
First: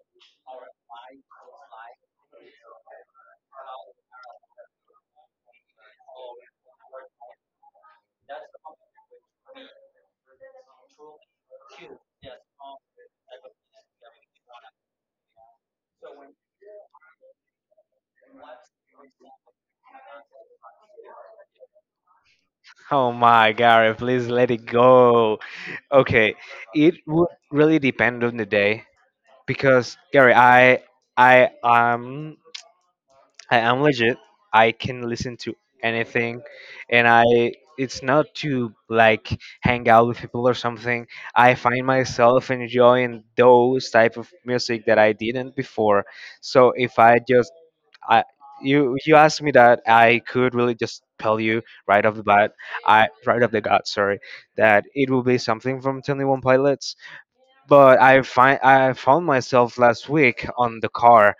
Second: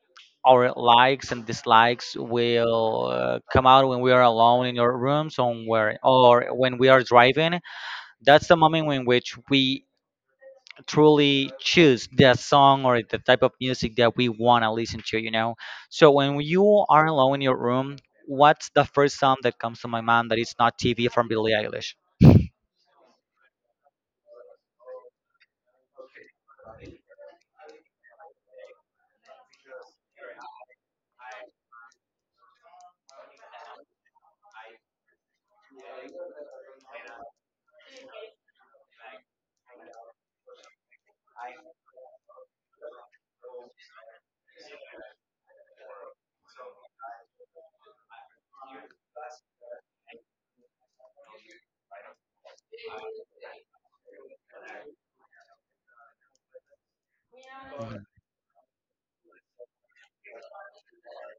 [SPEAKER 1] our likes and dislikes will come out when we are alone in your room somewhere or when we are driving. That's the moment in which we truly choose the song or the type of music that we want to listen to, you know. So when you are alone in your room, what's the first song that comes to my mind that is not TV from Billie Eilish?
[SPEAKER 2] Oh my God! Please let it go. Okay, it would really depend on the day because, Gary, I um I am legit. I can listen to anything, and I it's not to like hang out with people or something. I find myself enjoying those type of music that I didn't before. So if I just I you you asked me that I could really just tell you right off the bat, I right off the gut, sorry, that it will be something from 21 Pilots. But I found myself last week on the car.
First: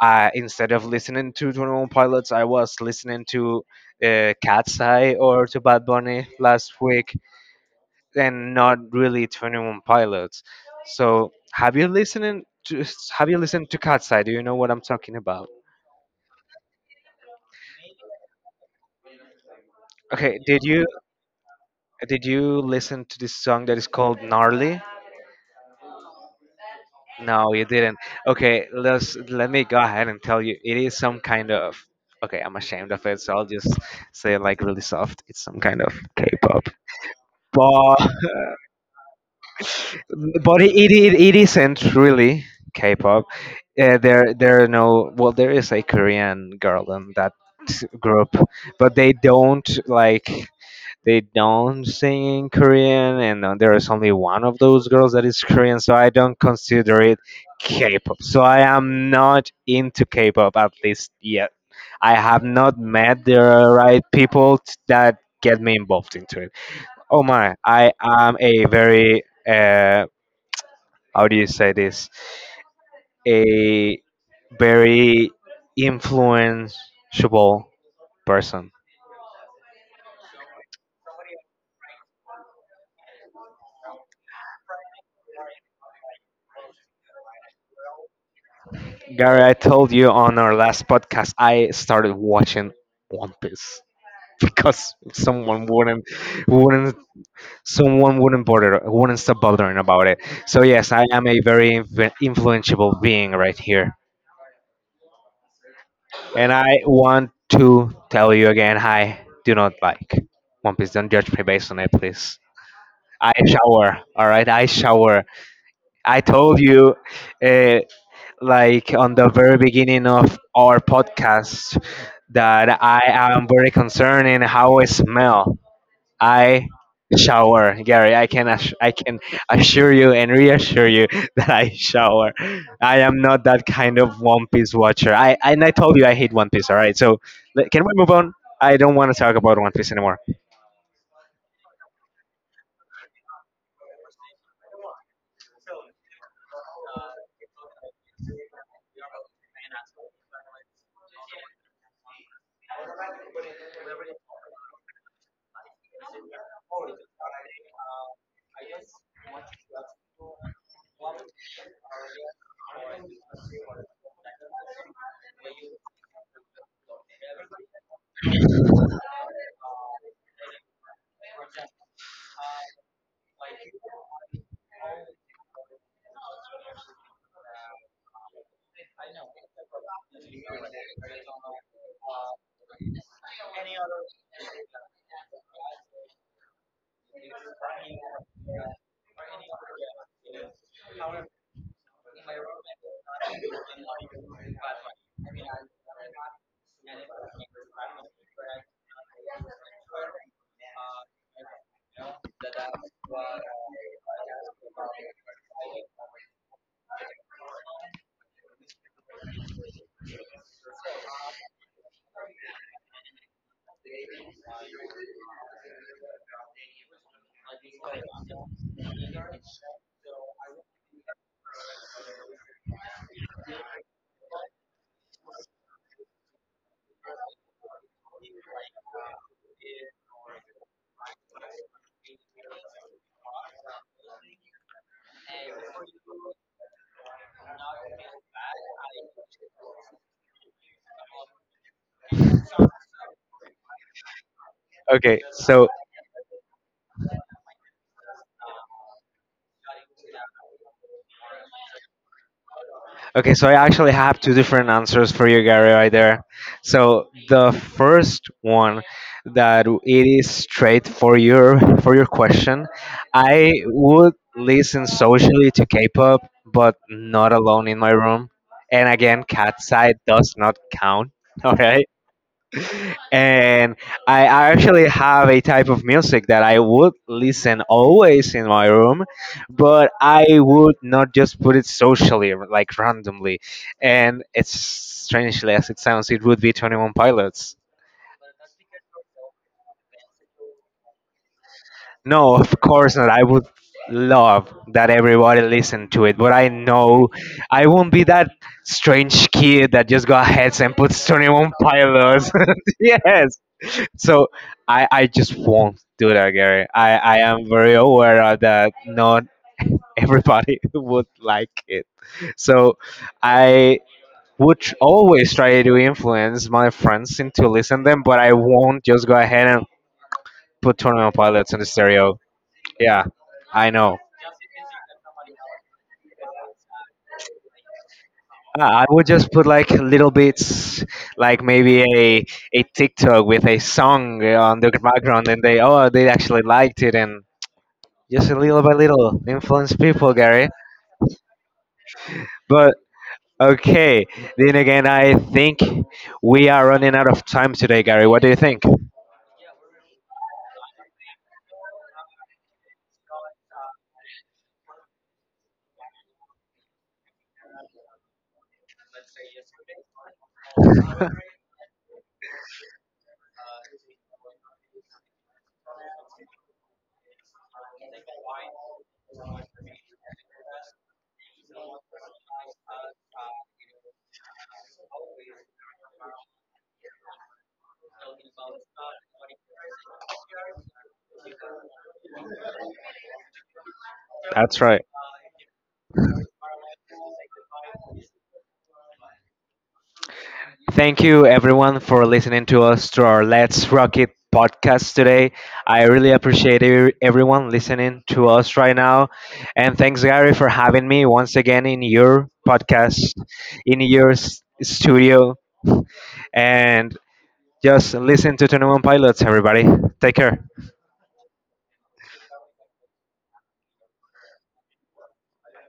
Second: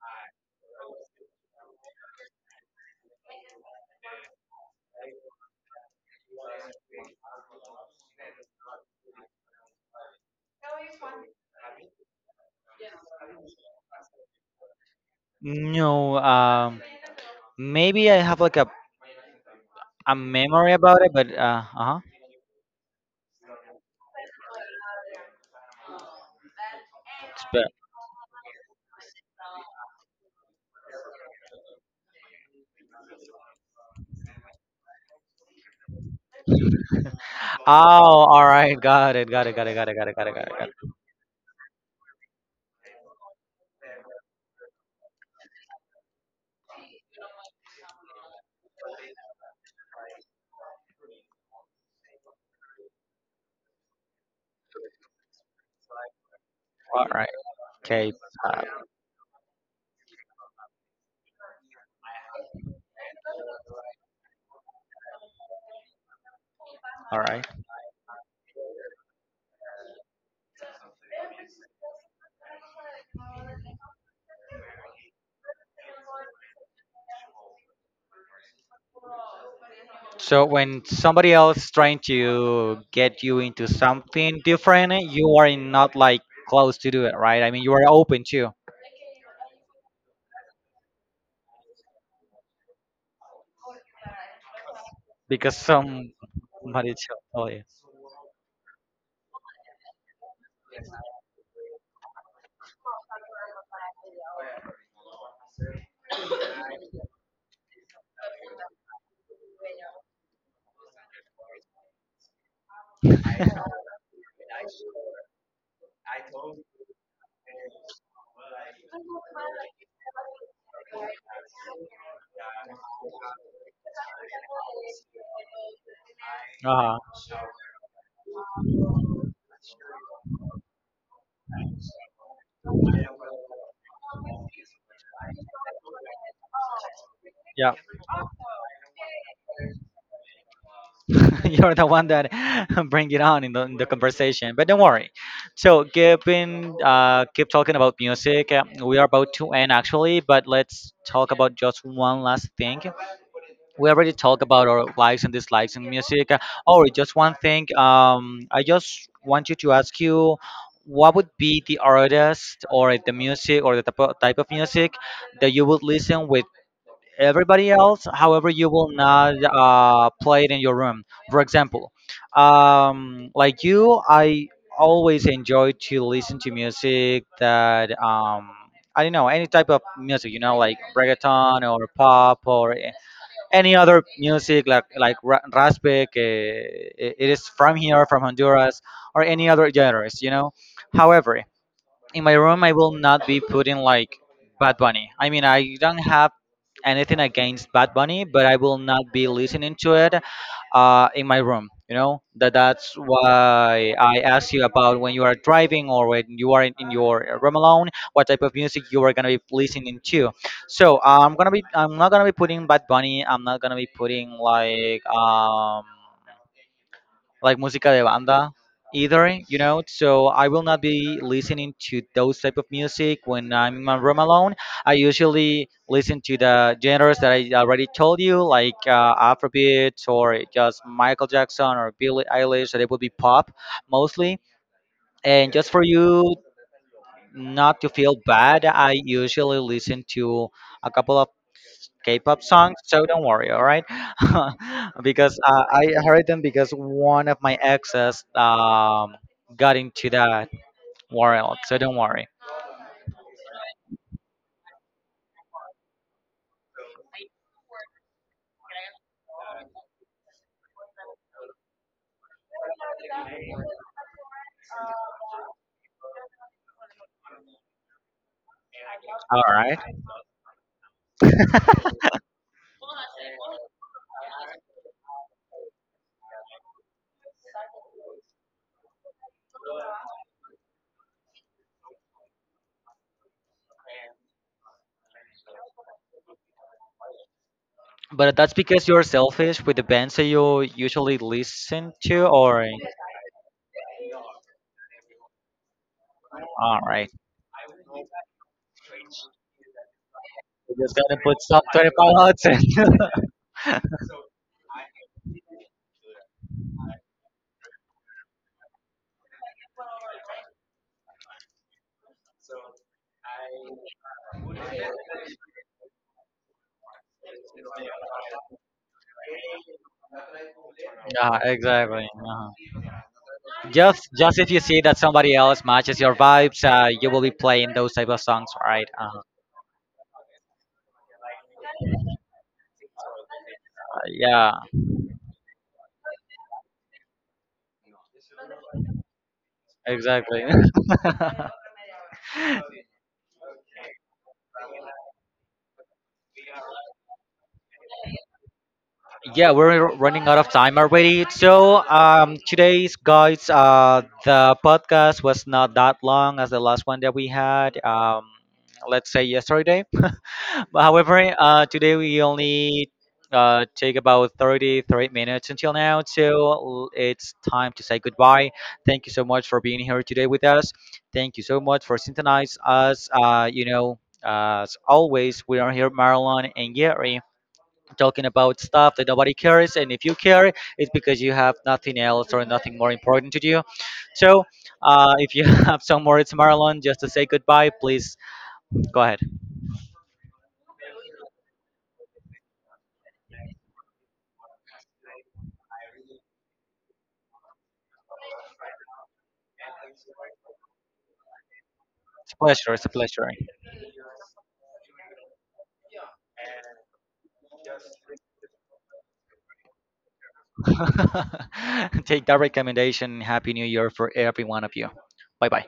[SPEAKER 2] I instead of listening to 21 Pilots, I was listening to Cat's Eye or to Bad Bunny last week, and not really 21 Pilots. So, have you listened to Cat's Eye? Do you know what I'm talking about?
[SPEAKER 1] No, maybe I have like a
[SPEAKER 2] Okay, did
[SPEAKER 1] memory
[SPEAKER 2] you
[SPEAKER 1] about it, but uh-huh.
[SPEAKER 2] did you listen to this song that is called Gnarly?
[SPEAKER 1] It's
[SPEAKER 2] No, you
[SPEAKER 1] be-
[SPEAKER 2] didn't. Okay, let me go ahead and tell you, it is some kind of, okay, I'm ashamed of it, so I'll just say it like really soft. It's some kind of K pop. But
[SPEAKER 1] Oh, all right, got it, got it, got it, got it, got it, got it, got it,
[SPEAKER 2] but
[SPEAKER 1] got
[SPEAKER 2] it,
[SPEAKER 1] it.
[SPEAKER 2] it it isn't really K pop. There are no, well, there is a Korean girl in that group, but they don't sing in Korean, and there is only one of those girls that is Korean, so I don't consider
[SPEAKER 1] All
[SPEAKER 2] it
[SPEAKER 1] right, okay,
[SPEAKER 2] K-pop. So I
[SPEAKER 1] K-pop.
[SPEAKER 2] am not into K-pop at least yet. I have not met the right people that get me involved into it.
[SPEAKER 1] All
[SPEAKER 2] Oh
[SPEAKER 1] right.
[SPEAKER 2] my, I am a very, how do you say this? A very influenceable person.
[SPEAKER 1] So when somebody else trying to get you into something different, you are not like close to do it, right? I mean, you are open too
[SPEAKER 2] Gary, I told you on our last podcast, I started watching One Piece (laughs) because
[SPEAKER 1] because
[SPEAKER 2] someone
[SPEAKER 1] somebody tell
[SPEAKER 2] wouldn't,
[SPEAKER 1] tell
[SPEAKER 2] wouldn't stop bothering about it. So yes, I am a very influenceable being right here, and I want to tell you again, I do not like One Piece. Don't judge me based on it, please.
[SPEAKER 1] you.
[SPEAKER 2] I shower, all right. I shower.
[SPEAKER 1] (laughs)
[SPEAKER 2] I told you, uh, like on the very beginning of our podcast, that I am very concerned in how I smell. I
[SPEAKER 1] Uh, huh.
[SPEAKER 2] shower, Gary. I can assure you and reassure you (laughs) that I shower. I am not that kind of One Piece watcher. I and I told you I hate One Piece. All right, so
[SPEAKER 1] Yeah,
[SPEAKER 2] can we move on? I don't want to talk about One Piece anymore.
[SPEAKER 1] (laughs) you're the one that (laughs) bring it on in in the conversation. But don't worry. So keep in keep talking about music. We are about to end actually, but let's talk about just one last thing. We already talked about our likes and dislikes in music. Oh, just one thing. I just want you to ask you, what would be the artist or the music or the type of music that you would listen with everybody else. However, you will not play it in your room. For example, like you, I always enjoy to listen to music that I don't know any type of music. You know, like reggaeton or pop or any other music like raspberry. It it is from here, from Honduras, or any other genres. You know. However, in my room I will not be putting like Bad Bunny. I mean, I don't have anything against Bad Bunny, but I will not be listening to it in my room. You know, that that's why I asked you about when you are driving or when you are in your room alone, what type of music you are gonna be listening to. So I'm not gonna be putting Bad Bunny. I'm not gonna be putting like música de banda either, you know. So I will not be listening to those type of music when I'm in my room alone. I usually listen to the genres that I already told you, like Afrobeat or just Michael Jackson or Billie Eilish. That it would be pop mostly. And just for you not to feel bad, I usually listen to a couple of K-pop songs, so don't worry, all right? (laughs)
[SPEAKER 2] Okay,
[SPEAKER 1] Because
[SPEAKER 2] so
[SPEAKER 1] I heard them because one of my exes got into that world, so don't worry,
[SPEAKER 2] Okay, so I actually have two different answers for you, Gary, right there. So the first one that it is straight for your question. I would listen socially to K-pop, but not alone in my room. And again,
[SPEAKER 1] all
[SPEAKER 2] cat
[SPEAKER 1] right?
[SPEAKER 2] side does not count. (laughs) All right.
[SPEAKER 1] (laughs)
[SPEAKER 2] And I actually have a type of music that I would listen always in my room, but I would not just put it socially, like randomly. And it's strangely as it sounds, it would be 21 Pilots.
[SPEAKER 1] But that's because you're selfish with the bands that you usually listen to,
[SPEAKER 2] No, of
[SPEAKER 1] or
[SPEAKER 2] course not. I would love that everybody listen to it, but I
[SPEAKER 1] all
[SPEAKER 2] know
[SPEAKER 1] right,
[SPEAKER 2] I won't be that strange kid that just go ahead
[SPEAKER 1] you
[SPEAKER 2] and
[SPEAKER 1] just got
[SPEAKER 2] puts
[SPEAKER 1] to put
[SPEAKER 2] 21
[SPEAKER 1] some 25
[SPEAKER 2] Pilots.
[SPEAKER 1] odds in.
[SPEAKER 2] (laughs) Yes. So I just won't do that, Gary. I am very aware of that not everybody (laughs) would like it. So I would always try to influence my friends into listen them, but I won't just go ahead and put Tournament
[SPEAKER 1] (laughs) Yeah,
[SPEAKER 2] Pilots in the
[SPEAKER 1] exactly.
[SPEAKER 2] stereo. Yeah, I know.
[SPEAKER 1] Just if you see that somebody else matches your vibes, you will be playing those type of songs,
[SPEAKER 2] I
[SPEAKER 1] right?
[SPEAKER 2] would just put like little bits, like maybe a TikTok with a song on
[SPEAKER 1] Yeah,
[SPEAKER 2] the background, and they, oh, they actually liked it, and just a little by little influence people,
[SPEAKER 1] exactly.
[SPEAKER 2] Gary.
[SPEAKER 1] (laughs)
[SPEAKER 2] But okay, then again, I think we are running out of time today, Gary. What do you think?
[SPEAKER 1] Yeah, we're running out of time already. So, today's guys, the podcast was not that long as the last one that we had. Let's say yesterday. But
[SPEAKER 2] (laughs)
[SPEAKER 1] however, today we only take about 33 minutes until now, so it's time to say goodbye. Thank you so much for being here today with us. Thank you so much for synthesizing us. You know, as always, we are here, Marilyn and Gary, talking about stuff that nobody cares, and if you care, it's because you have nothing else or nothing more important to do. So,
[SPEAKER 2] That's right.
[SPEAKER 1] if you (laughs) have some words, Marilyn, just to say goodbye, please go ahead.
[SPEAKER 2] Thank you, everyone, for listening to us, to our Let's Rock It podcast today. I really appreciate everyone listening to us right now. And thanks, Gary, for having me once again in your
[SPEAKER 1] It's a pleasure. It's a
[SPEAKER 2] podcast,
[SPEAKER 1] pleasure.
[SPEAKER 2] in your studio. And just listen to 21 Pilots, everybody. Take care.
[SPEAKER 1] (laughs) Take that recommendation. Happy New Year for every one of you. Bye bye.